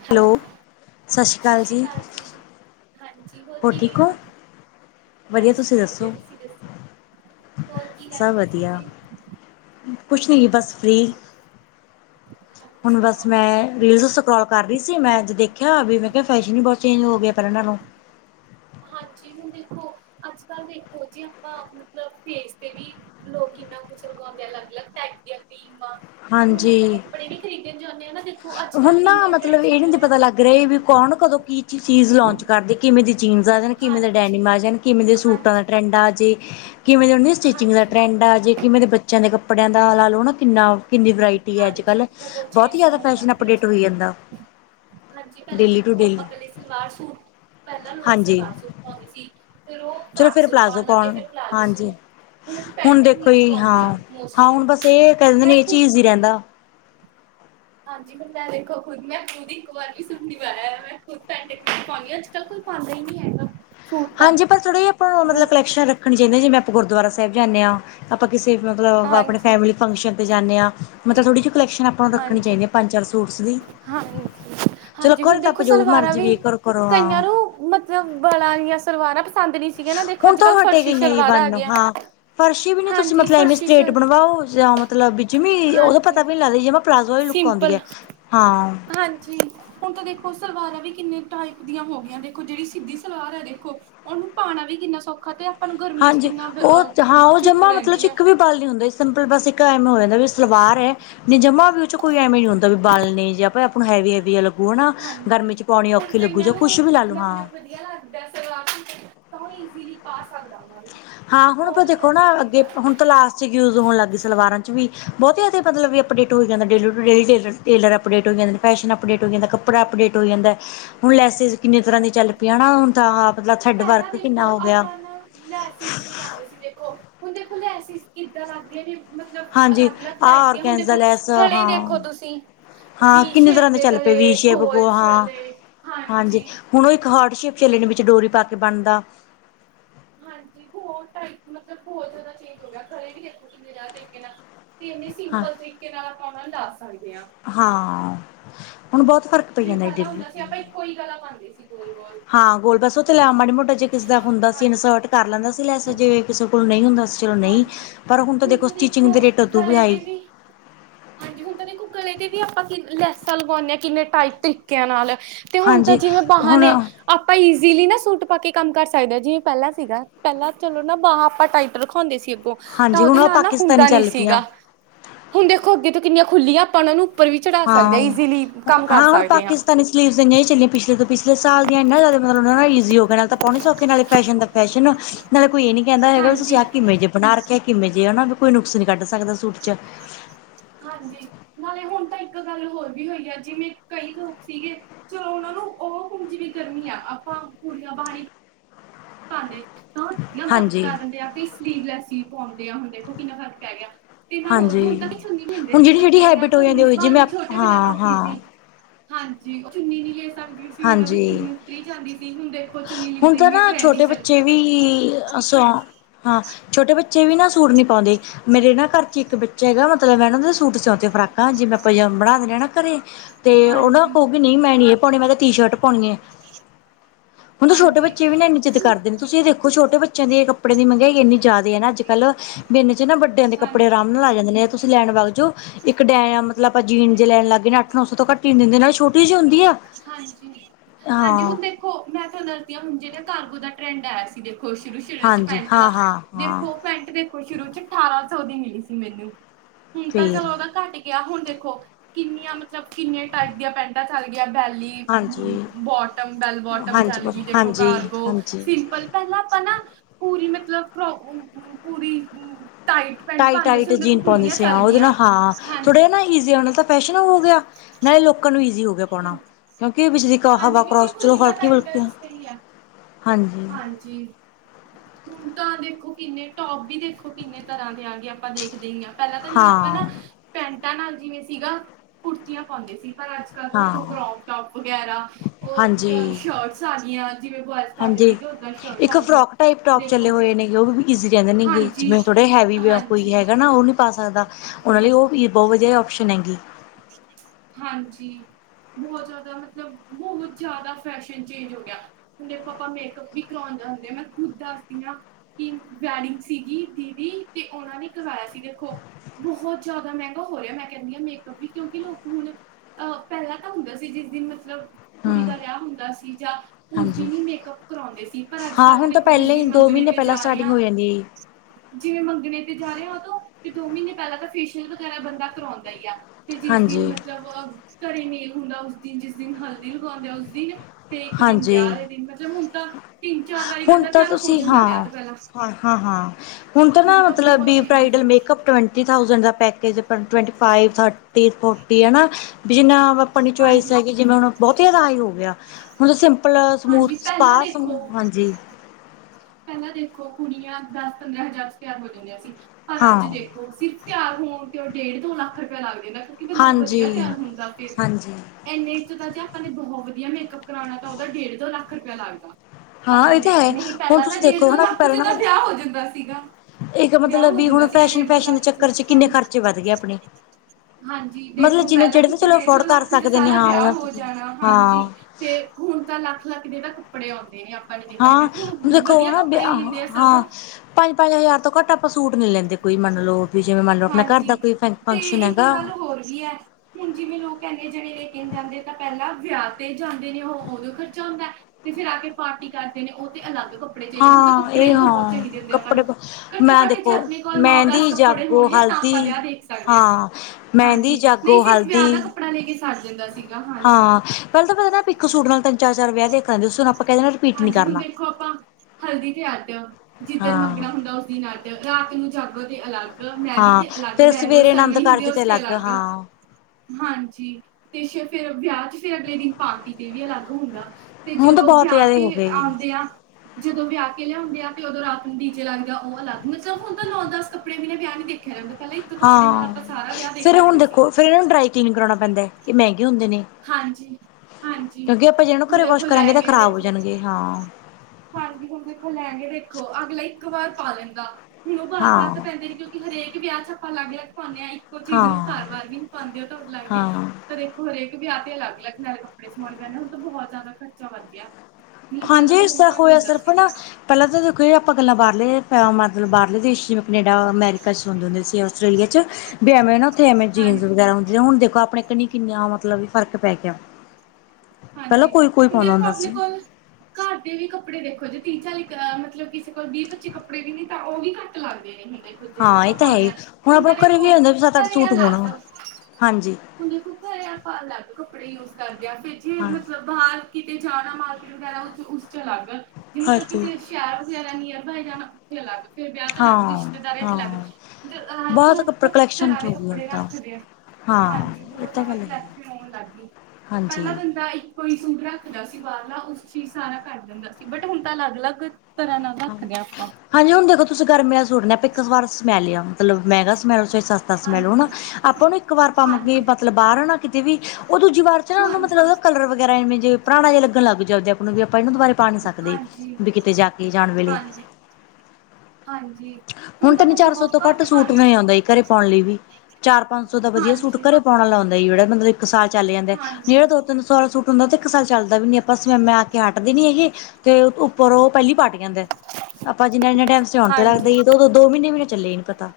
Hello, ਸਤਿ ਸ਼੍ਰੀ ਅਕਾਲ ਜੀ। ਹਾਂਜੀ, ਹੋਰ ਕਿਵੇਂ ਠੀਕ ਹੋ ਓ? ਵਧੀਆ ਹਾਂਜੀ ਤੁਸੀਂ ਮੈਂ ਵਧੀਆ, ਦੱਸੋ ਤੁਸੀ ਦੱਸੋ, ਹੋਰ ਕੀ ਕਰਦੇ ਸੀ ਜੀ? ਕੁਝ ਨਹੀਂ, ਬਸ ਫ੍ਰੀ। ਹੁਣ ਅੱਛਾ ਬਸ ਮੈਂ, ਰੀਲ ਸਕਰੋਲ ਕਰ ਰਹੀ ਸੀ, ਮੈਂ ਅੱਜ ਦੇਖਿਆ ਵੀ ਮੈਂ ਕਿਹਾ ਫੈਸ਼ਨ ਬਹੁਤ ਚੇਂਜ ਹੋਗਿਆ, ਪਹਿਲਾ ਨਾਲੋਂ। ਹਾਂਜੀ, ਹੁਨ ਦੇਖੋ ਅੱਜ-ਕੱਲ ਦੇਖੋ ਜੀ ਆਪਾ, ਮਤਲਬ ਫੇਸ ਤੇ ਵੀ ਲੋਕ ਕਿੰਨਾ ਕੁਝ ਲਗਾਉਂਦੇ ਆ, ਅਲੱਗ-ਅਲੱਗ ਪੈਕ ਦੀਆ ਬੀਮਾਂ ਜਿਵੇਂ, ਹੁਣ ਹਾਂਜੀ ਆਪਾਂ ਕੱਪੜੇ ਵੀ ਖਰੀਦਣ ਜਾਂਨੇੇ ਆ ਨਾ, ਦੇ ਹੁਣ ਨਾ, ਮਤਲਬ ਇਹ ਨੀ ਤੇ ਪਤਾ ਲੱਗ ਰਿਹਾ ਵੀ ਕੌਣ, ਕਦੋਂ ਕੀ ਚੀਜ਼ ਲੌਂਚ ਕਰਦੇ, ਕਿਵੇਂ ਦੀ ਜੀਨਸ ਆ, ਜਾਣ ਕਿਵੇਂ ਦਾ ਹਾਂਜੀ ਡੈਨਿਮ ਆ ਜਾਣ, ਕਿਵੇਂ ਦੇ ਸੂਟਾਂ ਦਾ ਹਾਂਜੀ ਟਰੈਂਡ ਆਜੇ। ਕਿਵੇਂ ਦੇ ਉਹਨਾ ਦੀ ਸਟਿਚਿੰਗ ਦਾ ਹਾਂਜੀ ਟਰੈਂਡ ਆਜੇ, ਕਿਵੇਂ ਦੇ ਬੱਚੇ ਬੱਚਿਆਂ ਦੇ ਕੱਪੜਿਆਂ ਦਾ ਲਾਲੋ, ਨਾ ਕਿੰਨਾ ਕਿੰਨੀ ਵਰਾਇਟੀ ਆ ਹਾਂਜੀ ਅੱਜ-ਕੱਲ ਬਹੁਤ ਹੀ ਚੇਂਜ ਜ਼ਿਆਦਾ ਹੋਣ ਫੈਸ਼ਨ ਲੱਗ ਗਿਆ ਅੱਜ ਅਪਡੇਟ ਕੱਲ ਹੋਈ ਜਾਂਦਾ। ਹਾਂਜੀ, ਪਹਿਲਾਂ ਡੇਲੀ ਟੂ ਦੇਖੋ ਡੇਲੀ ਆਪਾਂ ਕੱਲੇ ਸਲਵਾਰ ਸੂਟ, ਪਹਿਲਾਂ ਲੋਕ ਹਾਂਜੀ ਸਲਵਾਰ ਸੂਟ ਪਾਉਂਦੇ ਸੀ, ਫਿਰ ਉਹ ਚਲੋ ਫਰਾਕ ਫਿਰ ਸੂਟ ਪਲਾਜ਼ੋ ਲੱਗੇ ਪਾਉਣ, ਫਿਰ ਪਲਾਜੋ ਹਾਂਜੀ। ਸੂਟ ਹੁਣ ਪੈਂਟ ਦੇਖੋ ਕਮੀਜ਼ ਹੀ ਜੀ ਪਾਉਂਦੇ ਆ ਹਾਂ, ਹਾਂ ਹੁਣ ਮੋਸਟਲੀ ਬਸ ਇਹ ਕਹਿੰਦੇ ਮੈਂ ਨੇ ਇਹ ਖੁਦ ਚੀਜ਼ ਈ ਰਹਿੰਦਾ ਹਾਂਜੀ, ਹੁਣ ਮੈਂ ਵੇਖੋ, ਖੁਦ ਮੈਂ, ਖੁਦ ਇੱਕ ਵਾਰ ਵੀ ਸੂਟ ਨੀ ਪਾਇਆ ਮੈਂ, ਖੁਦ ਪੈਂਟ ਹੀ ਪਾਨੀ ਆ ਕਲ ਕੋਈ ਪਾਂਦਾ ਈ ਨੀ ਹੈਗਾ। ਸੂਟ ਤਾਂ ਹਾਂਜੀ, ਪਰ ਥੋੜਾ ਜੀ ਆਪਾਂ ਨੂੰ ਮਤਲਬ ਬਹੁਤ ਕਲੈਕਸਨ ਰੱਖਣੀ ਚਾਹੀਦੀ, ਜਿਵੇਂ ਆਪਾਂ ਗੁਰਦੁਆਰਾ ਸਾਹਿਬ ਜਾਂਨੇ ਆ। ਆਪਾਂ ਕਿਸੇ ਮਤਲਬ ਆਪਾਂ ਆਪਣੇ ਹਾਂਜੀ ਫੈਮਿਲੀ ਫੰਕਸ਼ਨ ਤੇ ਜਾਂਨੇ ਆ ਮਤਲਬ ਥੋੜ੍ਹੀ ਜਿਹੀ ਕਲੈਕਸ਼ਨ ਆਪਾਂ ਨੂੰ ਰੱਖਣੀ ਹਾਂਜੀ ਚਾਹੀਦੀ ਆ। ਹਾਂਜੀ ਚਲੋ ਹਾਂਜੀ ਘਰੇ ਹੁਣ ਤਾਂ ਦੇਖੋ ਆਪਾਂ ਜੋ ਸਲਵਾਰਾਂ ਮਰਜ਼ੀ ਵੀ ਕਰੋ ਕਰੋ ਕਈਆਂ ਹਾਂ ਨੂੰ ਮਤ [unintelligible] ਬਲਾ ਦੀਆਂ ਸਲਵਾਰਾਂ ਪਸੰ ਪਸੰਦ ਨੀ ਸੀਗੀਆਂ ਨਾ ਦੇਖੋ ਹੁਣ ਅੱਜ ਤਾਂ ਕੱਲ੍ਹ ਉਹ ਹਟੇ ਫਰਸ਼ੀ ਗਈਆਂ ਜੀ ਸ਼ਲਵਾਰਾ ਆ ਗਿਆ ਹਾਂਜੀ। ਏਵੇ ਫਰਸ਼ੀ ਸਟਰੇਟ ਸਲ ਬਣਵਾਓ ਜਾਂ ਮਤਲਬ ਵੀ ਜਮੀ ਉਹਦਾ ਪਤਾ ਹਾਂਜੀ ਵੀ ਨੀ ਲੱਗਦਾ ਜਮਾ ਸਿੰਪਲ ਹਾਂਜੀ। ਹੁਣ ਤਾਂ ਦੇਖੋ ਸਲਵਾਰਾਂ ਵੀ ਕਿੰਨੇ ਟਾਈਪ ਦੀਆਂ ਹੋ ਗਈਆਂ ਦੇਖੋ ਜਿਹੜੀ ਸਿੱਧੀ ਸਲਵਾਰ ਐ ਦੇਖੋ ਉਹਨੂੰ ਪਾਣਾ ਵੀ ਕਿੰਨਾ ਸੌਖਾ ਤੇ ਆ ਹਾਂਜੀ ਉਹ ਚ ਹਾਂ ਉਹ ਜਮਾ ਮਤਲਬ ਚ ਰਹਿੰਦੀ ਹੈ ਇੱਕ ਵੀ ਬਲ ਨੀ ਹੁੰਦੇ [unintelligible] ਬਸ ਇੱਕ ਐਵੇਂ ਹੋ ਜਾਂਦਾ ਵੀ‌ ਸਲਵਾਰ ਐ ਨਹੀਂ ਜਮਾ ਵੀ ਉਹ ਚ ਕੋਈ ਐਵੇਂ ਨੀ ਹੁੰਦਾ ਵੀ ਬਲ ਨਹੀਂ ਜਾ ਆਪਾ ਨੂੰ ਹੈਵੀ ਹੈਵੀ ਜਾ ਲੱਗ ਉਹ ਨਾ ਹਾਂਜੀ ਗਰਮੀ ਚ ਪਾਉਣੀ ਔਖੀ ਲੱਗੂ ਜਾ ਕੁੱਛ ਵੀ ਲਾ ਲੋ ਹਾਂ। [unintelligible] ਵੇਸੈ [unintelligible] ਚ [unintelligible] ਹਾਂ ਹੁਣ ਤੋ ਦੇਖੋ ਨਾ ਚੀਜ਼ ਅੱਗੇ ਆ ਹੁਣ ਤਾ ਲਾਸ ਟਿਕ ਯੂਜ ਹੋਣ ਲੱਗਈ ਸਲਵਾਰਾਂ ਚ ਵੀ ਬਹੁਤ ਜ਼ਿਆਦਾ ਮਤਲਬ ਵੀ ਅਪਡੇਟ ਹੋਈ ਜਾਂਦਾ daily to daily tailor update ਹੋਈ ਜਾਂਦੇ ਨੇ ਫੈਸ਼ਨ ਅਪਡੇਟ ਹੋਈ ਜਾਂਦਾ ਕੱਪੜਾ ਅਪਡੇਟ ਹੋਈ ਜਾਂਦਾ ਹੁਣ ਲੈਸਿਸ ਕਿੰਨੇ ਤਰ੍ਹਾਂ ਦੀਆਂ ਹਾਂਜੀ ਚੱਲ ਪਈਆਂ ਨਾ ਹੁਣ ਤਾਂ [unintelligible] ਥਰੈਡ ਪਹਿਲਾਂ ਵਰਕ ਕਿੰਨਾ ਦੇਖੋ ਆ ਗਿਆ। ਆਪਾਂ ਨਾ ਲੈਸਿਸ ਨੀ ਲਾਂਦੇ ਸੀ ਦੇਖੋ ਹੁਣ ਦੇਖੋ ਲੈਸਿਸ ਕਿੱਦਾਂ [unintelligible] ਵੀ ਮਤਲਬ ਹਾਂਜੀ ਅਲੱਗ ਅਲੱਗ ਆਹ ਟਾਈਪ ਦੀਆਂ ਹੁਣ ਔਰਗੈਨਜ਼ਾ ਦੇਖੋ ਲੈਸ ਗਲੇ ਹਾਂ ਦੇਖੋ ਤੁਸੀਂ ਹਾਂ ਵੀ ਕਿੰਨੇ ਤਰ੍ਹਾਂ ਸ਼ੇਪ ਦੇ ਚੱਲ ਪਏ ਗਲੇ ਵੀ ਸ਼ੇਪ ਗੋਲ ਕੋ ਹਾਂ ਗਲੇ ਹਾਂਜੀ। ਹੁਣ ਉਹ ਇੱਕ ਹਾਰਟ ਸੇਪ ਚੱਲੇ ਨੇ ਵਿੱਚ ਡੋਰੀ ਪਾ ਕੇ ਬਣਦਾ। ਹਾਂਜੀ ਬਹੁਤ ਟਾਇਪ ਮਤਲਬ ਬਹੁਤ ਜ਼ਿਆਦਾ ਚੇਂਜ ਹੋ ਗਿਆ ਗਲੇ ਵੀ ਦੇਖੋ ਕਿੰਨੇ ਜ਼ਿਆਦਾ ਤਰੀਕੇ ਨਾਲ ਤੇ ਇੰਨੇ ਹਾਂ ਸਿੰਪਲ ਤਰੀਕੇ ਨਾਲ ਆਪਾਂ ਉਹਨਾ ਨੂੰ ਦੱਸ ਸਕਦੇ ਹਾਂ। ਹਾਂ। ਹੁਣ ਬਹੁਤ ਫ਼ਰਕ ਪਈ ਜਿਵੇਂ ਜਾਂਦਾ ਏ ਪਹਿਲਾਂ ਡੇਲੀ ਹੁੰਦਾ ਸੀ ਆਪਾਂ ਇੱਕੋ ਹੀ ਗਲਾ ਪਾਉਂਦੇ ਸੀ ਗੋਲ-ਗੋਲ ਹਾਂ ਗੋਲ ਬਸ ਚਲ ਮਾੜੀ ਮੋਟਾ ਜੇ ਕਿਸੇ ਦਾ ਹੁੰਦਾ ਸੀ ਹਾਂਜੀ ਇਨਸਰਟ ਕਰ ਲੈਂਦਾ ਸੀ ਲੈਸ ਜੇ ਕਿਸੇ ਕੋਲ ਨਹੀਂ ਹੁੰਦਾ ਸੀ ਚਲੋ ਨਹੀਂ ਹਾਂਜੀ ਪਰ ਹੁਣ ਤਾਂ ਦੇਖੋ ਸਟੀਚਿੰਗ ਦੇ ਰੇਟ ਉਦੋਂ ਵੀ ਹਾਈ ਹਾਂਜੀ ਹੁਣ ਤਾਂ ਦੇਖੋ ਗਲੇ ਤੇ ਵੀ ਆਪਾਂ ਕਿ ਲੈਸਾਂ ਲਵਾਉਣੇ ਆ ਕਿੰਨੇ ਟਾਈਪ ਤਰੀਕਿਆਂ ਨਾਲ ਤੇ ਹੁਣ ਤਾਂ ਹਾਂਜੀ ਜਿਵੇਂ ਬਾਹਾਂ ਹੁਣ ਨੇ ਆਪਾਂ ਈਜ਼ੀਲੀ ਨਾ ਸੂਟ ਪਾ ਕੇ ਕੰਮ ਕਰ ਸਕਦੇ ਆ ਜਿਵੇਂ ਪਹਿਲਾਂ ਸੀਗਾ ਪਹਿਲਾਂ ਚਲੋ ਨਾ ਬਾਹਾਂ ਆਪਾਂ ਟਾਈਟ ਰਖ ਖਾਉਂਦੇ ਸੀ ਅੱਗੋ ਤਾਂ ਹਾਂਜੀ ਉਹਦੇ ਹੁਣ ਉਹ ਨਾਲ ਨਾ ਪਾਕਿਸਤਾਨੀ ਹੁੰਦਾ ਨੀ ਚੱਲ ਪਈਆਂ ਸੀਗਾ। ਹੁਣ ਦੇਖੋ ਅੱਗੇ ਤੋਂ ਕਿੰਨੀਆਂ ਖੁੱਲੀਆਂ ਆਪਾਂ ਇਹਨਾਂ ਨੂੰ ਉੱਪਰ ਵੀ ਚੜ੍ਹਾ ਸਕਦੇ ਆ ਹਾਂ। ਈਜ਼ੀਲੀ ਕੰਮ ਕਰ ਹਾਂ ਹੁਣ ਸਕਦੇ ਹਾਂ। [unintelligible] ਪਿਛਲੇ ਪਿਛਲੇ ਸਾਲ ਦੀਆਂ ਇਨੀਆ ਜ਼ਿਆਦਾ [unintelligible] ਈਜ਼ੀ ਹੋ ਗਿਆ ਨਾਲੇ ਤਾਂ ਪਾਉਣੇ ਸੌਖੇ ਨਾਲੇ ਫੈਸ਼ਨ ਦਾ ਫੈਸ਼ਨ ਨਾਲੇ ਕੋਈ ਇਹ ਨੀ ਕਹਿੰਦਾ ਹੈਗਾ ਵੀ ਤੁਸੀਂ ਹਾਂਜੀ ਆਹ ਕਿਵੇਂ ਜੇ ਬਣਾ ਰੱਖੇ ਕਿਵੇਂ ਜੇ ਆ ਨਾ ਵੀ ਕੋਈ ਨੁਕਸ ਨੀ ਕੱਢ ਸਕਦਾ ਸੂਟ ਚ। ਹਾਂਜੀ ਨਾਲੇ ਹੁਣ ਤਾਂ ਇੱਕ ਗੱਲ ਹੋਰ ਵੀ ਹੋਈ ਆ ਜਿਵੇਂ ਕਈ ਲੋਕ ਸੀਗੇ ਚਲੋ ਉਹਨਾਂ ਨੂੰ ਉਹ ਹੁਣ ਜਿਵੇਂ ਗਰਮੀ ਆ ਆਪਾਂ ਪੂਰੀਆਂ ਬਾਹਾਂ ਹਾਂਜੀ [unintelligible] ਸਲੀਵ ਲੈਸ ਸੀ ਪਾਉਂਦੇ ਆ ਹੁਣ ਦੇਖੋ ਕਿੰਨਾ ਫਰਕ ਪੈ ਗਿਆ। ਹਾਂਜੀ। ਹੁਣ ਜਿਹੜੀ ਜਿਹੜੀ ਹੈਬਿਟ ਹੋ ਜਾਂਦੀ ਉਹੀ ਜਿਵੇਂ [unintelligible] ਛੋਟੇ ਵੱਡੀਆ ਹਾਂ [unintelligible] ਕੀ ਹਾਂ ਸੀ। ਹਾਂਜੀ ਉਹ ਚੁੰਨੀ ਨਹੀਂ ਲੈ ਸਕਦੀ ਸੀਂ ਉਹਨਾਂ ਦੀ ਹਾਂਜੀ। ਚੁੰਨੀ ਉੱਤਰੀ ਜਾਂਦੀ ਸੀ ਹੁਣ ਦੇਖੋ ਚੁੰਨੀ ਹੁਣ ਲੈਂਦੇ ਤਾਂ ਨੇ। ਨਾ ਛੋਟੇ ਬੱਚੇ ਵੀ ਸੌ ਹਾਂ ਛੋਟੇ ਬੱਚੇ ਵੀ ਨਾ ਸੂਟ ਨਹੀਂ ਪਾਉਂਦੇ। ਮੇਰੇ ਨਾ ਘਰ ਚ ਇੱਕ ਬੱਚਾ ਹੈਗਾ ਮਤਲਬ ਇਹਨਾਂ ਦਾ ਸੂਟ ਸਿਉਂਦੇਉ। ਫਰਾਕਾਂ ਜਿਵੇਂ [unintelligible] ਬਣਾ ਦਿੰਦੇ ਆ ਨਾ ਘਰੇ ਤੇ ਉਹਨਾਂ ਹਾਂਜੀ, ਕਹੁੰਗੀ ਨਹੀਂ ਮੈਂ ਨੀ ਇਹ ਪਾਉਣੀ ਮੈਂ ਤਾਂ ਟੀ ਸ਼ਰਟ ਪਾਉਣੀ ਏ [inaudible] ਹੁਨ ਤੋਂ ਛੋਟੇ ਹਾਂਜੀ, ਬੱਚੇ ਵੀ ਨਾ ਇੰਨੀ ਜਿੱਦ ਕਰਦੇ ਨ ਤੁਸੀਂ ਦੇਖੋ ਕੁ ਛੋਟੇ ਬੱਚਿਆਂ ਦੇ ਕੱਪੜੇ ਦੀ ਮਹਿੰਗਾਈ ਏਨੀਂ ਜ਼ਿਆਦੇ ਅ ਨਾ ਅੱਜ ਕੱਲ ਵੀ ਇੰਨੇ'ਚ ਨਾ ਵੱਡੇਆਂ ਦੇ ਹਾਂਜੀ, ਕੱਪੜੇ ਆਰਾਮ ਨਾਲ ਆ ਜਾਂਦੇ ਨੇ ਤੁਸੀਂ ਲੈਣ ਵਗ ਜੋ ਇੱਕ [unintelligible] ਮਤਲਬ ਜੀਨ ਜੇ ਲੈਣ ਲੱਗ ਨਾ ਅੱਠ ਨੌ ਸੌ ਤੋਂ ਘੱਟ ਨੀ ਦਿੰਦੇ ਨਾਲੇ ਛੋਟੀ ਜੀ ਹੁੰਦੀ ਆ। ਹਾਂਜੀ, ਹਾਂਜੀ ਹਾਂ ਹੁਨ ਦੇਖੋ ਮੈਂ ਤੁਆਨੂੰ ਦੱਸਦੀ ਆ ਹੁਨ ਜਿਵੇਂ ਕਾਰਗੋ ਦਾ ਟਰੈਂਡ ਆਇਆ ਸੀ ਦੇਖੋ ਸ਼ੁਰੂ ਸ਼ੁਰੂ ਚ ਹਾਂਜੀ ਪੈਂਟ ਹਾਂ ਦਾ ਹਾਂ ਹਾਂ ਦੇਖੋ ਪੈਂਟ ਦੇਖ ਸ਼ੁਰੂ 'ਚ ਅਠਾਰਾਂ ਸੌ ਦੀ ਮਿਲੀ ਸੀ ਮੈਨੂੰ, ਹੁਨ ਤਾਂ ਚਲੋ ਫੇਰ ਓਦਾ ਘੱਟ ਗਿ ਗਯਾ ਹੁਨ ਦੇਖੋ ਕਿੰਨੀਆਂ ਮਤਲਬ ਕਿੰਨੇ ਟਾਈਪ ਦੀਆਂ ਪੈਂਟਾਂ ਚੱਲ ਗਈ ਬੈਲ ਲੀ, ਹਾਂਜੀ, ਬੋਟਮ ਬੈਲ ਬੋਟਮ ਹਾਂਜੀ, ਚੱਲ ਗੀ ਦੇਖੋ ਹਾਂਜੀ, ਕਾਰਗੋ ਹਾਂਜੀ। ਸਿੰਪਲ ਪੈਲਾਂ ਆਪਾਂ ਨਾ ਪੂਰੀ ਮਤਲਬ [unintelligible] ਪੂਰੀ ਟਾਈਟ ਪੈਂਟ ਟਾਈਟ ਪਾਉਂਦੇ ਸੀ ਟਾਈਟ ਹੁਣ ਦੇਖੋ ਜੀਨ ਪਾਉਂਦੇ ਖੁੱਲੀਆਂ ਸੀ ਹਾਂ ਚੱਲ ਓਦੇ ਗਈਆਂ ਨਾਲ ਹਾਂ ਥੋੜੇ ਹਾਂਜੀ ਜੇ ਨਾ ਈਜੀ਼ ਆਣਾ ਤਾਂ ਫੈਸ਼ਨ ਹੋ ਗਯਾ ਨਾਲੇ ਲੋਕਾਂ ਨੂੰ ਈਜ਼ੀ ਹੋ ਗਯਾ ਪਾਉਣਾ ਹਾਂਜੀ ਕਿਉਂਕਿ ਵਿੱਚ ਦੀ ਹਵਾ ਹਾਂਜੀ ਕਿਉਂਕਿ ਕਰੋਸ ਚਲੋ ਖੁੱਲੀਆਂ ਹਲਕੀ ਪੈਂਟਾਂ ਫੁਲਕੀਆਂ ਹਾਂਜੀ ਜੀ। ਹੁਨ ਤਾਂ ਦੇਖੋ ਕਿੰਨੇ ਟੋਪ ਵੀ ਦੇਖੋ ਕਿੰਨੇ ਤਰ੍ਹਾਂ ਦੇ ਆ ਗੇ ਆਪਾਂ ਦੇਖਦੇ ਈ ਆਂ। ਪੈਲਾਂ ਤਾਂ ਨਈ ਆਪਾਂ ਨਾ ਹਾਂ। ਪੈਂਟਾਂ ਨਾਲ ਜਿਵੇਂ ਸੀਗਾ ਕੁੜਤੀਆਂ ਪਾਉਂਦੇ ਸੀ ਪਰ ਅੱਜ ਕੱਲ ਤਾਂ ਦੇਖੋ ਹਾਂ, ਕਰੋਪ ਟੋਪ ਵਗੈਰਾ, ਓ ਹਾਂਜੀ, ਸ਼ਰਟਸ ਆ ਗਿਆਂ ਜਿਵੇਂ ਬੋਈਜ਼ ਹਾਂਜੀ ਇੱਕ ਫਰੋਕ ਟਾਈਪ ਟੋਪ ਚਲੇ ਦੇਖੋ ਹੋਏ ਨੇਗੇ ਓ ਵੀ ਈਜ਼ੀ ਰੈਂਦੇ ਨੈਗੇ ਹਾਂਜੀ ਜਿਵੇਂ ਥੋੜ੍ਹੇ ਹੈਵੀ ਵਿਅਰ ਕੋਈ ਹਾਂਜੀ ਹੈਗਾ ਨਾ ਓ ਨਈ ਪਾ ਸਕਦਾ ਓਨਾਂ ਲਈ ਹਾਂਜੀ ਓ ਬੋਤ ਵਦੀਆ ਓਪਸ਼ਨ ਹੈਗੀ। ਹਾਂਜੀ। ਬੋਹਤ ਜਾਦਾ ਮਤਲਬ ਬੋਹਤ ਜਾਦਾ ਫੈਸ਼ਨ ਚੇਂਜ ਹੋ ਗਯਾ। ਹੁਨ ਦੇਖੋ ਆਪਾਂ ਮੇਕਅਪ ਵੀ ਕਰਾਉਣ ਜਾਂਦੇ ਆ ਮੈਂ ਖੁਦ ਦੱਸਦੀ ਆ ਕਿ ਵੈਡਿੰਗ ਸੀਗੀ ਦੀਦੀ ਤੇ ਓਨਾਂ ਨੇ ਕਰਵਾਇਆ ਸੀ ਦੇਖੋ ਬੋਹਤ ਜਾਦਾ ਮੈਂਗਾ ਹੋ ਰੇਆ ਮੈਂ ਕੈਨੀ ਆ ਮੇ ਕਪ ਕਿਉਂਕਿ ਲੋਕ ਹੁਣ ਅਹ ਪੈਲਾਂ ਤਾਂ ਹੁੰਦਾ ਸੀ ਜਿਸ ਦਿਨ ਮਤਲਬ ਕੁੜੀ ਹੂੰ, ਦਾ ਵਿਆਹ ਹੁੰਦਾ ਸੀ ਜਾਂ ਉਸ ਹਾਂਜੀ ਦਿਨ ਈ ਮੇਕਅਪ ਕਰਾਉਂਦੇ ਸੀ ਪਰ ਹਾਂ ਅੱਜ-ਕੱਲ ਤਾਂ ਹੁਣ ਦੇਖੋ ਜਿਸ ਪਹਿਲਾਂ ਹੀ ਦਿਨ ਦੋ ਮੰਗਣੇ ਮਹੀਨੇ ਤੇ ਪਹਿਲਾਂ ਜਾ ਰੇ ਸਟਾਰਟਿੰਗ ਆਂ ਹੋ ਜਾਂਦੀ ਜਿਵੇਂ ਮੰਗਣੇ ਤੇ ਜਾ ਰੇ ਆਂ ਓਦੋਂ ਦੋ ਮਹੀਨੇ ਪੈਲਾਂ ਤਾਂ ਫੇਸ਼ੀਅਲ ਵਗੈਰਾ ਬੰਦਾ ਕਰਾਉਦਾ ਹੀ ਆ ਤੇ ਜਿਸ ਦਿਨ ਹਾਂਜੀ ਮਤਲਬ ਘਰੇ ਮੇਲ ਹੁੰਦਾ ਉਸ ਦਿਨ ਜਿਸ ਦਿਨ ਹਲਦੀ ਲਗਾਉਦੇ ਉਸ ਦਿਨ ਤੇ ਇੱਕ ਦਿਨ ਹਾਂਜੀ ਵਿਆਹ ਦੇ ਦਿਨ ਮਤਲਬ ਹੁਨ ਤਾਂ ਤਿੰਨ ਚਾਰ ਵਾਰੀ ਹੁਣ ਬੰਦਾ ਤਾਂ ਤਿਆਰ ਹੋ ਤੁਸੀਂ ਜਾਂਦਾ ਵਿਆਹ ਹਾਂ ਤੋਂ ਪੈਲਾਂ। ਹਾਂ ਹਾਂ, ਹੁਨ ਤਾਂ ਨਾ ਮਤਲਬ ਬਹੁਤ ਬੀ ਚੇਂਜਿਸ ਹੋ ਬਰਾਈਡਲ ਗਏ ਮੇਕਅੱਪ ਟਵਨ ਟੀ ਥਾਊਜੇਂਡ ਦਾ package, twenty five, thirty, forty ਹਨਾ ਬੀ ਜਿਨਾਂ ਅਪਨੀ ਚੁਆਇਸ ਹਾਂਜੀ ਹੈਗੀ ਜਿਵੇਂ ਹੁਣ ਬੋਤ ਜਾਦਾ ਹਾਈ ਹੋ ਗਯਾ। ਹੁਣ ਤਾਂ ਸਿੰਪਲ ਸਮੂਥ ਹਾਂਜੀ ਸਪਾ ਹਾਂਜੀ ਪੈਲਾਂ ਦੇਖੋ ਕੁੜੀਆਂ ਦਸ-ਪੰਦਰਾਂ ਹਜ਼ਾਰ 'ਚ ਤੈਯਾਰ ਹੋ ਜਾਂਦੀਆਂ ਸੀ ਪਰ ਹਾਂ ਅੱਜ ਦੇ ਖੋ ਸਿਰਫ ਤੈਯਾਰ ਹੋਣ ਤੇ ਓ ਡੇਢ ਦੋ ਲੱਖ ਰੁਪਇਆ ਲੱਗ ਜਾਂਦਾ ਕਿ ਕਿਉਂਕਿ ਬੰਦਾ ਹਾਂਜੀ ਵਦੀਆ ਤੈਯਾਰ ਹੁੰਦਾ ਫੇਰ। ਹਾਂਜੀ ਇੰਨੇ ਕ ਚ' ਆਪਾਂ ਨੇ ਬੋਹਤ ਵਦੀਆ ਮੇਕਅਪ ਕਰਵਾਉਣਾ ਤਾਂ ਓਦਾ ਡੇਢ ਦੋ ਲੱਖ ਰਪਇਆ ਲੱਗਦਾ। ਹਾਂ ਏ ਤਾਂ ਹੈ। ਹੁਣ ਪੈਲਾਂ ਤਾਂ ਤੁਸੀਂ ਡੇਢ ਦੇਖੋ ਦੋ ਹਨਾ ਲੱਖ 'ਚ ਪਹਿਲਾਂ ਤਾਂ ਨਾ ਵਿਆਹ ਹੋ ਜਾਂਦਾ ਸੀਗਾ। ਇੱਕ ਵਿਆਹ ਮਤਲਬ ਹੋ ਵੀ ਹੁਣ ਜਾਂਦਾ ਸੀਗਾ ਫੈਸ਼ਨ ਡੇਢ ਦੋ ਫੈਸ਼ਨ ਦੇ ਲੱਖ 'ਚ ਚੱਕਰ ਕਿੰਨੇ ਹਾਂਜੀ। ਖਰਚੇ ਵੱਧ ਗਏ ਆਪਣੇ ਹਾਂਜੀ ਮਤਲਬ ਦੇਖੋ ਜਿਨੇ ਪੈਲਾਂ ਜਿਹੜੇ ਤਾਂ ਕਿੱਥੇ ਚਲੋ ਡੇਢ ਦੋ ਅਫੋਰਡ ਕਰ ਲੱਖ 'ਚ ਸਕਦੇ ਨੇ ਸਾਰਾ ਹਾਂ ਵਿਆਹ ਉਹਨਾਂ ਹੋ ਜਾਣਾ ਹਾਂਜੀ। ਹਾਂ ਤੇ ਹੁਣ ਤਾਂ ਲੱਖ-ਲੱਖ ਤੇ ਦਾ ਕੱਪੜੇ ਆਉਂਦੇ ਨੇ ਆਪਾਂ ਨੇ ਦੇਖੇਆ [unintelligible] ਹੁਨ ਦੇਖੋ ਹਨਾ [unintelligible] ਹਾਂ ਪੰਜ-ਪੰਜ ਹਜ਼ਾਰ ਤੋਂ ਘੱਟ ਆਪਾਂ ਸੂਟ ਨਹੀ ਲੈਂਦੇ ਕੋਈ ਮੰਨ ਲੋ ਵੀ ਜਿਵੇਂ ਮੰਨ ਲੋ ਅਪਨਾ ਘਰ ਹਾਂਜੀ ਦਾ ਕੋਈ ਤੇ ਫੰਕਸ਼ਨ ਇੱਕ ਹੈਗਾ ਗੱਲ ਹੋਰ ਵੀ ਹੈ ਹੁਣ ਜਿਵੇਂ ਲੋਕ ਇੰਨੇ ਜਣੇ ਲੈ ਕੇ ਜਾਂਦੇ ਤਾਂ ਪਹਿਲਾਂ ਵਿਆਹ ਤੇ ਜਾਂਦੇ ਨੇ ਉਹ ਉਦੋਂ ਖਰਚਾ ਹੁੰਦਾ ਤੇ ਫਿਰ ਆ ਕੇ ਪਾਰਟੀ ਕਰਦੇ ਨੇ ਉਹ ਤੇ ਅਲੱਗ ਕੱਪੜੇ ਜਿ ਹੁਣ ਤਾਂ ਹਾਂ ਕੱਪੜੇ ਇਹ ਬਹੁਤ ਹਾਂ ਚਾਹੀਦੇ ਹੁੰਦੇ ਨੂੰ ਕੱਪੜੇ ਘੱਟੋ ਮੈਂ ਘੱਟ ਜੇ ਦੇਖੋ ਆਪਣੇ ਕੋਲ ਨੌ ਦਸ ਮਹਿੰਦੀ ਕੱਪੜੇ ਜਾਗੋ ਹੋਣਗੇ ਤਾਂ ਹਲਦੀ ਆਪਾਂ ਵਿਆਹ ਦੇਖ ਸਕਦੇ ਹਾਂ ਮਹਿੰਦੀ ਹਾਂਜੀ, ਨਹੀਂ ਜਾਗੋ ਸਿਰਫ ਹਲਦੀ ਵਿਆਹ ਦਾ ਕੱਪੜੇ ਲੇਕੇ ਸਰ ਜਾਂਦਾ ਸੀ। ਹਾਂ ਪਹਿਲਾਂ ਤਾਂ ਪਤਾ ਨਾ ਆਪ ਇੱਕ ਸੂਟ ਨਾਲ ਤਿੰਨ ਚਾਰ -ਚਾਰ ਵਿਆਹ ਦੇਖ ਲੈਂਦੇ, ਹੁਣ ਆਪਾਂ ਕਹਿੰਦੇ ਰਿਪੀਟ ਨੀ ਹਾਂਜੀ ਹੁਣ ਕਰਨਾ। ਦੇਖੋ ਆਪਾਂ ਹਲਦੀ ਤੇ ਅੱਡ, ਜਿੱਦਣ ਹਾਂ ਮੰਗਣਾ ਹੁੰਦਾ ਉਸ ਦਿਨ ਅੱਡ, ਅੱਜ ਰਾਤ ਨੂੰ ਜਾਗੋ ਤੇ ਅਲੱਗ। ਮਹਿੰਦੀ ਹਾਂ ਤੇ ਅਲੱਗ, ਫੇਰ ਬੈਂਗਲ ਸਵੇਰੇ ਆਨੰਦ ਸੇਰੇਮਨੀ ਹੁੰਦੀ ਕਾਰਜ ਉਸ ਤੇ ਅਲੱਗ। ਹਾਂ ਹਾਂਜੀ, ਤੇ ਫਿਰ ਵਿਆਹ ਚ ਫਿਰ ਪਾਰਟੀ ਤੇ ਵੀ ਅਲੱਗ ਹੁੰਦਾ। ਤੇ ਹੁਣ ਤਾਂ ਜਦੋਂ ਬਹੁਤ ਵਿਆਹ ਜ਼ਿਆਦਾ ਹੋ ਕੇ ਗਏ ਜੀ ਆਉਂਦੇ ਆ ਜਦੋਂ ਵਿਆਹ ਕੇ ਲਿਆਉਦੇ ਆ ਤੇ ਉਦੋਂ ਰਾਤ ਨੂੰ ਡੀ ਜੇ ਲਗਦੇ ਆ, ਉਹ ਅਲੱਗ, ਮਤਲਬ ਹੁਣ ਤਾਂ ਨੌ ਦਸ ਕੱਪੜੇ ਵੀ ਨੇ ਵਿਆਹ ਦੇਖ ਪਹਿਲਾਂ ਇੱਕ ਕੱਪੜੇ ਨਾਲ ਹਾਂ ਆਪਾਂ ਸਾਰਾ ਵਿਆਹ ਦੇਖ ਲੈਂਦੇ ਸੀ‌। ਯਕੀਨ ਕਰਵਾਉਣਾ ਪੈਂਦਾ ਇਹ ਮਹਿੰਗੇ ਹੁੰਦੇ ਨੇ। ਹਾਂਜੀ ਹਾਂਜੀ ਕਿਉਂਕਿ, ਆਪਾਂ ਜਿਹਨੂੰ ਹੁਣ ਘਰੇ ਦੇਖੋ ਵਾਸ਼ ਕਰਾਂਗੇ ਤਾਂ ਲਹਿੰਗੇ ਖ਼ਰਾਬ ਹੋ ਦੇਖੋ ਜਾਣਗੇ ਹਾਂ। ਹਾਂਜੀ ਹੁਣ ਦੇਖੋ ਮੈਣਗੇ ਦੇਖੋ ਅਗਲਾ ਇੱਕ ਵਾਰ ਪਾ ਲੈਂਦਾ ਹੁਣ ਉਹ ਬਾਰ ਵਾਰ ਹਾਂ ਤਾਂ ਕਹਿੰਦੇ ਨੇ ਕਿਉਂ। ਹਰੇਕ ਵਿਆਹ ਚ ਆਪਾਂ ਅਲੱਗ-ਅਲੱਗ ਪਾਉਂਦੇ ਹਾਂ, ਇੱਕੋ ਚੀਜ਼ ਨੂੰ ਹਾਂ ਹਾਰ ਵਾਰ ਵੀ ਨ ਪਾਉਂਦੇ। ਹਾਂ ਤਾਂ ਦੇਖੋ ਹਰੇਕ ਵਿਆਹ ਅਲੱਗ- ਅਲੱਗ ਨਾਲੇ ਕੱਪੜੇ ਸਮਾਉਂਦੇ ਉਹਨਾਂ ਨੂੰ ਤਾਂ ਬਹੁਤ ਜਿਆਦਾ ਖਰਚਾ ਵੱਧ ਗਿਆ। ਨਹੀਂ ਹਾਂਜੀ, ਪਹਿਲਾਂ [unintelligible] ਤਾਂ ਸਾ ਬਹੁਤ ਘੱਟ ਹੋਇਆ ਹੁੰਦਾ ਸੀ ਸਰਫਨਾ ਪਹਿਲਾਂ ਤਾਂ ਦੇਖੋ ਆਪਾਂ ਗੱਲਾਂ ਬਾਰ ਲਏ ਮਤਲਬ ਬਾਹਰਲੇ ਦੇਸ਼ ਜਿਵੇਂ ਕਨੇਡਾ ਅਮੈਰੀਕਾ 'ਚ ਹੁੰਦੇ ਸੀ ਆਸਟ੍ਰੇਲੀਆ 'ਚ ਵੀ ਐਵੇਂ ਨਾ ਉੱਥੇ ਐਵੇਂ ਜੀਨ ਹਾਂਜੀ ਵਗੈਰਾ ਹੁੰਦੀ, ਹੁਣ ਦੇਖੋ ਆਪਣੇ ਕਿੰਨੀ ਕਿੰਨਾ ਮਤਲਬ ਫ਼ਰਕ ਪੈ ਗਿਆ, ਪਹਿਲਾਂ ਹਾਂਜੀ ਕੋਈ -ਕੋਈ ਹੁਣ ਪਾਉਂਦਾ ਦੇਖੋ ਹੁੰਦਾ ਆਪਣੇ ਸੀ। ਕੋਲ ਘਰ ਦੇ ਵੀ ਕੱਪੜੇ ਦੇਖੋ ਜੇ ਤੀਹ ਚਾਲੀ ਮਤਲਬ ਕਿਸੇ ਕੋਲ ਵੀਹ ਪੱਚੀ ਕੱਪੜੇ ਵੀ ਨੇ, ਤਾਂ ਉਹ ਵੀ ਘੱਟ ਲੱਗਦੇ ਨੇ। ਜਿਹੜੇ ਹਾਂ ਆਪਾਂ ਇਹ ਤਾਂ ਹੈ ਪਾਉਂਦੇ ਹੀ ਹਾਂ, ਹੁਣ ਆਪਾਂ ਤਾਂ ਨੂੰ ਘਰੇ ਦੇਖੋ ਵੀ ਹੁੰਦਾ ਵੀ ਸੱਤ ਅੱਠ ਘਰੇ ਆ ਸੂਟ ਹੋਣ ਅਲੱਗ। ਹਾਂਜੀ ਹੁਣ ਦੇਖੋ ਘਰੇ ਆਪਾਂ ਅਲੱਗ ਕੱਪੜੇ ਯੂਜ ਕਰਦੇ ਹ ਫੇਰ ਹਾਂ। ਬਾਹਰ ਕਿਤੇ ਜਾਣਾ ਮਾਰਕੀਟ ਵਗੈਰਾ ਉਹ ਉਸ ਚ ਅਲੱਗ। ਹਾਂਜੀ। ਤਿਆਰ ਹੋ ਜਾ ਅਨਨੀਆ ਕੋਲ ਜਾਣਾ। [unintelligible] ਥੇ ਅਲੱਗ, ਫੇਰ ਵਿਆਹ ਚ ਅਲਗ, ਹਾਂ, ਰਿਸ਼ਤੇਦਾਰਾਂ ਚ ਅਲੱਗ, ਹਾਂ ਰਾਤ ਬਹੁਤ ਕੱਪੜੇ ਰਾ ਕਲੈਕਸ਼ਨ ਤਰਾਂ ਚ ਦੇ ਹੋ ਗਈ ਹੁਣ ਕੱਪੜੇ ਤਾਂ। ਰੱਖਦੇ ਆ। ਹਾਂ, ਹਾਂਜੀ, ਇਹ ਬਹੁਤ ਤਾਂ ਜ਼ਿਆਦਾ ਗੱਲ ਹੈ ਕਲੈਕਸ਼ਨ ਹੋਣ ਲੱਗ ਗਈ, ਪਹਿਲਾਂ ਹਾਂਜੀ। ਬ ਦਾ ਇੱਕ ਈ ਸੂਟ ਰੱਖਦਾ ਸੀ ਬਾਹਰਲਾ, ਉਸ ਚ ਸਾਰਾ ਘੱਟ ਦਿੰਦਾ ਸੀ, ਬਟ ਹੁਣ ਤਾਂ ਅਲੱਗ- ਅਲੱਗ ਤਰ੍ਹਾਂ ਨਾਲ ਰੱਖਦੇ ਆਪਾਂ। ਹਾਂਜੀ, ਹੁਣ ਦੇਖੋ ਤੁਸੀਂ ਗਰਮੀਆਂ ਦਾ ਸੂਟ ਨੇ ਆਪਾਂ ਇੱਕ ਵਾਰ ਸਮੈਲ ਆ, ਮਤਲਬ ਮਹਿੰਗਾ ਸਮੈਲ। ਦਸ ਮੈ ਮੈਨੂੰ ਹਨਾ, ਹਾਂਜੀ ਆਪਾਂ ਇੱਕ ਵਾਰ ਹਾਂਜੀ ਪਾਵਾਂਗੇ ਮਤਲਬ ਬਾਹਰ ਨਾ ਕਿਤੇ ਵੀ, ਦੂਜੀ ਵਾਰ ਚ ਨਾ ਉਹਨੂੰ ਮਤਲਬ ਹਾਂਜੀ ਉਹਦਾ ਕਲਰ ਵੇ ਜੇ ਪੁਰਾਣਾ ਜਿ ਲੱਗਣ ਲੱਗ ਜਾਂਦੇ, ਆਪਾਂ ਨੂੰ ਵੀ ਆਪਾਂ ਇਹਨੂੰ ਦੁਬਾਰਾ ਪਾ ਨਹੀ ਸਕਦੇ ਹਾਂਜੀ ਵੀ ਕਿਤੇ ਜਾ ਕੇ ਕੀ ਜਾਣ ਵੇਲੇ। ਹਾਂਜੀ ਹਾਂਜੀ। ਹੁਣ ਤਾਂ ਤਿੰਨ ਆਪਾਂ ਚਾਰ ਸੌ ਤੋਂ ਬਹੁਤ ਘੱਟ ਸੂਟ ਪਾਉਂਦੇ ਹਾਂ ਨਹੀ ਆਉਂਦਾ, ਘਰੇ ਪਾਉਣ ਲਈ ਵੀ। ਚਾਰ ਪੰਜ ਸੋ ਦਾ ਵਧੀਆ ਸੂਟ ਹਾਂਜੀ ਘਰੇ ਪਾਉਣ ਆਲਾ ਆਉਂਦਾ, ਜਿਹੜਾ ਮਤਲਬ ਇੱਕ ਸਾਲ ਚੱਲ ਜਾਂਦਾ, ਜਿਹੜਾ ਹਾਂਜੀ ਦੋ-ਤਿੰਨ ਸੌ ਵਾਲਾ ਸੂਟ ਹੁੰਦਾ ਉਹ ਤਾਂ ਇੱਕ ਸਾਲ ਚਲਦਾ ਵੀ ਨਹੀਂ, ਮੈਂ ਹਟਦੇ ਵੀ ਨਹੀਂ ਹੈਗੀ। ਤੇ ਉੱਪਰ ਉਹ ਪਹਿਲੀ ਪਾਰਟੀ ਆਪਾਂ ਜਿਨਾਂ ਨੇ ਟਾਈਮ ਚ ਆਉਣ ਤੇ ਹਾਂਜੀ ਲੱਗਦਾ, ਦੋ ਮਹੀਨੇ ਵੀ ਨਾ ਚੱਲੇ ਇਹਨੂੰ ਪਤਾ।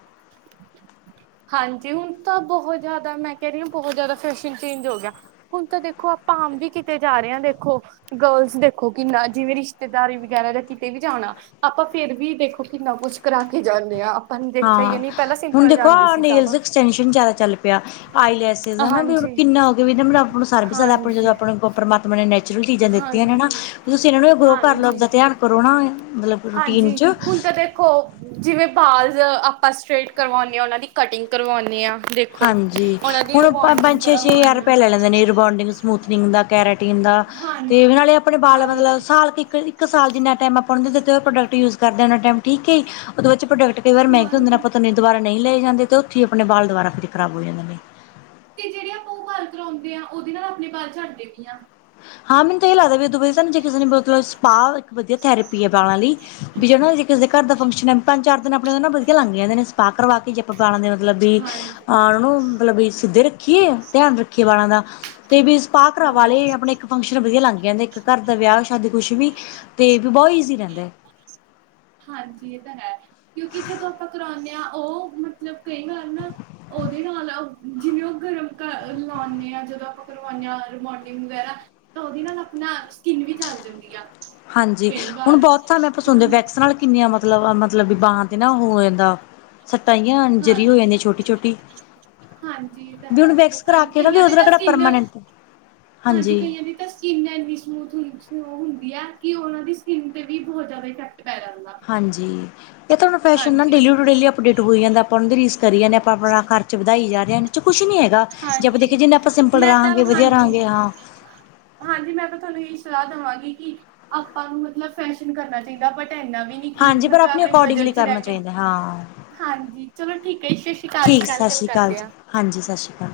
ਹਾਂਜੀ, ਹੁਣ ਤਾਂ ਬਹੁਤ ਜ਼ਿਆਦਾ ਮੈਂ ਕਹਿ ਰਹੀ ਹਾਂ, ਬਹੁਤ ਜ਼ਿਆਦਾ ਫੈਸ਼ਨ ਚੇਂਜ ਹੋ ਗਿਆ। ਹੁਣ ਤਾਂ ਦੇਖੋ ਆਪਾਂ ਆਮ ਵੀ ਕਿਤੇ ਜਾ ਰਹੇ ਆ ਦੇਖੋ ਗਰਲਸ ਦੇਖੋ ਕਿੰਨਾ ਜਿਵੇਂ ਰਿਸ਼ਤੇਦਾਰੀ ਵਗੈਰਾ ਜਾਂ ਕਿਤੇ ਵੀ ਜਾਣਾ ਆਪਾਂ ਫੇਰ ਵੀ ਦੇਖੋ ਕਿੰਨਾ ਕੁਝ ਕਰਾ ਕੇ ਜਾਂਨੇ ਆ ਆਪਾਂ ਨੇ ਦੇਖਿਆ ਈ ਆ ਨਹੀ ਪਹਿਲਾਂ ਸਿੰਪਲ ਜਾਂਦੇ ਸੀ। ਸਭ ਨੇੇਲਜ ਐਕਸਟੈਂਸ਼ਨ ਜ਼ਿਆਦਾ ਚੱਲ ਪਿਆ, ਆਈਲੈਸਿਸ ਹਨਾ ਵੀ ਹਾਂਜੀ ਕਿੰਨਾ ਹੋ ਗਿਆ ਵੀ ਇਹਨਾ ਬਿਨਾਂ ਆਪਾਂ ਨੂੰ ਸਰ ਵੀ ਸਕਦਾ ਆਪਾਂ ਨੂੰ ਜਦੋਂ ਹਾਂਜੀ ਆਪਾਂ ਨੂੰ ਪਰਮਾਤਮਾ ਨੇ ਨੈਚੁਰਲ ਚੀਜ਼ਾਂ ਦਿੱਤੀਆਂ ਨੇ ਨਾ, ਹਾਂਜੀ ਤੁਸੀਂ ਇਹਨਾਂ ਨੂੰ ਗਰੋ ਕਰ ਲਓ ਹਾਂਜੀ ਆਪਦਾ ਧਿਆਨ ਕਰੋ ਨਾ ਮਤਲਬ ਰੂਟੀਨ ਹਾਂਜੀ, ਚ ਹੁਣ ਤਾਂ ਦੇ ਖੋ ਜਿਵੇਂ ਬਾਲਜ਼ ਆਪਾਂ ਸਟਰੇਟ ਕਰਵਾਉਂਨੇ ਆ ਉਹਨਾਂ ਦੀ ਕਟਿੰਗ ਕਰਵਾਉਂਨੇ ਆ ਦੇ ਹਾਂਜੀ, ਹੁਣ ਪੰਜ ਛੇ-ਛੇ ਹਜ਼ਾਰ ਕਰਵਾਉਂਦੇ ਹਾਂ ਰੁਪਇਆ ਲੈ ਲੈਂਦੇ ਨੇ ਰਬੋਂਡਿੰਗ ਸਮੂਥਨਿੰਗ ਦਾ, ਕੈਰਾਟੀਨ ਦਾ, ਤੇ ਉਹ ਹਾਂਜੀ ਨਾਲੇ ਆਪਣੇ ਬਾਲ ਹਾਂਜੀ ਮਤਲਬ ਸਾਲ ਕੁ ਇੱਕ ਇੱਕ ਸਾਲ ਜਿੰਨਾ ਟੈਮ ਆਪਾਂ ਨੂੰ ਦਿੰਦੇ ਉਹਨਾਂ ਦੇ ਪ੍ਰੋਡਕਟ ਯੂਜ ਕਰਦੇ ਆ ਉਹਨਾਂ ਟੈਮ ਠੀਕ ਏ ਉਹਦੇ ਵਿੱਚ ਪ੍ਰੋਡਕਟ ਕਈ ਵਾਰ ਮਹਿੰਗੇ ਹੁੰਦੇ ਨੇ ਹਾਂਜੀ ਪਤਾ ਨਹੀਂ ਦੁਬਾਰਾ ਨਹੀਂ ਲਏ ਜਾਂਦੇ ਅਤੇ ਉੱਥੇ ਹੀ ਆਪਣੇ ਬਾਲ ਦੁਬਾਰਾ ਫਿਰ ਖ਼ਰਾਬ ਹੋ ਜਾਂਦੇ ਨੇ। ਤੇ ਜਿਹੜੇ ਆਪਾਂ ਉਹ ਬਾਲ ਕਰਾਉਂਦੇ ਆ ਉਹਦੇ ਨਾਲ ਆਪਣੇ ਬਾਲ ਝਦੇ ਝੜਦੇ ਵੀ ਆ। ਹਾਂ ਮੈਨੂੰ ਤਾਂ ਇਹ ਲੱਗਦਾ ਵੀ ਉਦੋਂ ਵਧੀਆ ਜੇ ਸਾਨੂੰ ਕਿਸੇ ਨੇ ਮਤਲਬ ਸਪਾ ਇੱਕ ਵਧੀਆ ਥੈਰੇਪੀ ਹੈ ਵਾਲਾਂ ਲਈ। ਵੀ ਜਿਹੜੀ ਕਿਸੇ ਘਰ ਦਾ ਫੰਕਸ਼ਨ ਹੈ ਪੰਜ ਚਾਰ ਦਿਨ ਆਪਣੇ ਵਧੀਆ ਲੰਘ ਜਾਂਦੇ ਨੇ ਸਪਾ ਕਰਵਾ ਕੇ ਜੇ ਆਪਾਂ ਬਾਲਾ ਦੇ ਮਤਲਬ ਵੀ ਹਾਂਜੀ ਉਹਨਾਂ ਨੂੰ ਮਤਲਬ ਵੀ ਸਿੱਧੇ ਰੱਖੀਏ, ਧਿਆਨ ਰੱਖੀਏ ਵਾਲਾਂ ਦਾ ਤੇ ਵੀ ਸਪਾ ਕਰਵਾ ਹਾਂਜੀ ਲਏ ਆਪਣੇ ਫੰਕਸ਼ਨ ਵਧੀਆ ਲੰਘ ਜਾਂਦੇ ਇੱਕ ਘਰ ਦਾ ਵਿਆਹ ਸ਼ਾਦੀ ਕੁਛ ਵੀ, ਤੇ ਵੀ ਬਹੁਤ ਈਜ਼ੀ ਰਹਿੰਦਾ। ਹਾਂਜੀ ਇਹ ਤਾਂ ਹੈ, ਕਿਉਂਕਿ ਜਦੋਂ ਆਪਾਂ ਕਰਾਉਂਨੇ ਆ ਉਹ ਮਤਲਬ ਕਈ ਵਾਰ ਨਾ ਉਹਦੇ ਨਾਲ ਜਿਵੇਂ ਉਹ ਕਰ ਲਾਉਨੇ ਆ ਜਦੋਂ ਆਪਾਂ ਕਰਵਾਉਨੇ ਆ ਰੀਬੋਨਡਿੰਗ ਵਗੈਰਾ ਤਾਂ ਉਹਦੇ ਨਾਲ ਆਪਣਾ ਸਕਿੰਨ ਵੀ ਜਲ ਜਾਂਦੀ ਆ। ਹਾਂਜੀ, ਕਈ ਹੁਣ ਵਾਰ ਬਹੁਤ ਥਾਵੇ ਹਾਂ ਸੁਣਦੇ ਆਂ ਵੈਕਸ ਨਾਲ ਕਿੰਨੀਆਂ ਮਤਲਬ ਮਤਲਬ ਵੀ ਬਾਂਹਾ ਤੇ ਉਹੋ ਹੋ ਜਾਂਦਾ, ਸੱਟਾਂ ਜੀਆਂ ਇੰਜਰੀ ਹੋ ਹਾਂਜੀ ਜਾਂਦੀ ਛੋਟੀ-ਛੋਟੀ। ਹਾਂਜੀ ਇਹ ਤਾਂ ਹੈ ਕਈ ਕੇ ਨਾ ਵੀ ਕਈਆਂ ਦੀ ਉਹਦੇ ਨਾਲ ਕਿਹੜਾ ਸਕਿਨ, ਪਰਮਾਨੈਂਟ ਹਾਂਜੀ ਕਈਆਂ ਦੀ ਤਾਂ ਸਕਿੰਨ ਇੰਨੀ ਸਮੂਥ ਹੁੰਦੀ ਆ ਕਿ ਉਹਨਾਂ ਦੀ ਸਕਿੰਨ ਤੇ ਵੀ ਬਹੁਤ ਜ਼ਿਆਦਾ ਇਫੈਕਟ ਪੈ ਜਾਂਦਾ। ਹਾਂਜੀ, ਇਹ ਤੁਹਾਨੂੰ ਫੈਸ਼ਨ ਨਾ ਹਾਂਜੀ ਇਹ ਡੇਲੀ ਤੇ ਟੂ ਡੇਲੀ ਅਪਡੇਟ ਹੋ ਜਾਂਦਾ। ਆਪਾਂ ਉਹਨਾਂ ਦੀ ਰੀਸ ਕਰੀ ਜਾਂਨੇ ਆ ਆਪਾਂ ਆਪਣਾ ਖਰਚ ਵਧਾਈ ਜਾ ਰਹੇ ਆ ਇਹ 'ਚ ਕੁਛ ਨੀ ਹੈਗਾ। ਜੇ ਆਪਾਂ ਹਾਂਜੀ ਦੇਖੀਏ ਜਿਨੇ ਆਪਾਂ ਸਿੰਪਲ ਮੈਂ ਤਾਂ ਰਹਾਂਗੇ ਵਧੀਆ ਹਾਂਜੀ ਰਹਾਂਗੇ ਹਾਂ। ਹਾਂਜੀ ਮੈਂ ਤਾਂ ਤੁਹਾਨੂੰ ਇਹੀ ਸਲਾਹ ਦਵਾਂਗੀ ਕਿ ਆਪਾਂ ਨੂੰ ਮਤਲਬ ਫੈਸ਼ਨ ਕਰਨਾ ਚਾਹੀਦਾ ਬਟ ਇੰਨਾ ਵੀ ਨਹੀ ਕੀ ਹਾਂਜੀ ਪਰ ਮਤਲਬ ਆਪਣੇ ਅਕੋਰਡਿੰਗਲੀ ਬਜਟ 'ਚ ਕਰਨਾ ਰਹਿ ਕੇ। ਚਾਹੀਦਾ ਹਾਂ ਹਾਂਜੀ ਚਲੋ ਠੀਕ ਹੈ ਜੀ ਸਸ਼ੀ ਕਾਲ ਜੀ ਠੀਕ ਕੱਲ ਸਤਿ ਗੱਲ ਸ਼੍ਰੀ ਅਕਾਲ ਕਰਦੇ ਜੀ ਆ। ਹਾਂਜੀ ਸਸ਼ੀ ਕਾਲ।